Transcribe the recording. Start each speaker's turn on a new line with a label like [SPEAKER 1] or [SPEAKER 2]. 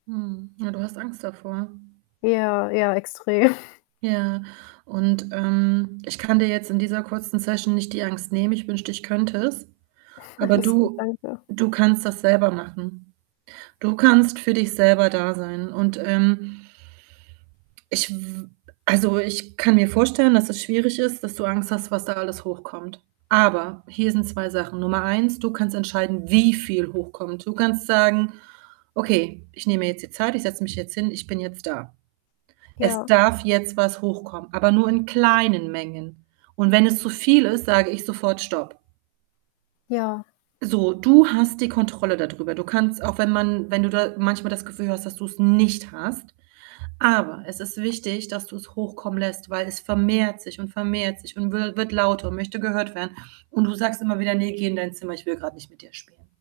[SPEAKER 1] Mhm. Ja, du hast Angst davor.
[SPEAKER 2] Ja, ja, extrem.
[SPEAKER 1] Ja, und, ähm, ich kann dir jetzt in dieser kurzen Session nicht die Angst nehmen, ich wünschte, ich könnte es. Aber
[SPEAKER 2] Alles gut,
[SPEAKER 1] du
[SPEAKER 2] danke.
[SPEAKER 1] du kannst das selber machen. Du kannst für dich selber da sein und, ähm ich w w w b also, ich kann mir vorstellen, dass es schwierig ist, dass du Angst hast, was da alles hochkommt, aber hier sind 2 Sachen. Nummer 1, du kannst entscheiden, wie viel hochkommt. Du kannst sagen: „Okay, ich nehme mir jetzt die Zeit, ich setze mich jetzt hin, ich bin jetzt da. Es
[SPEAKER 2] Ja.
[SPEAKER 1] darf jetzt was hochkommen, aber nur in kleinen Mengen, und wenn es zu viel ist, sage ich sofort stopp.“
[SPEAKER 2] Ja.
[SPEAKER 1] So, du hast die Kontrolle da drüber. Du kannst, auch wenn man wenn du da manchmal das Gefühl hast, dass du's nicht hast, aber es ist wichtig, dass du's hochkommen lässt, weil es vermehrt sich und vermehrt sich und wir wird lauter und möchte gehört werden und du sagst immer wieder: „Ne, geh in dein Zimmer, ich will grad nicht mit dir spielen.“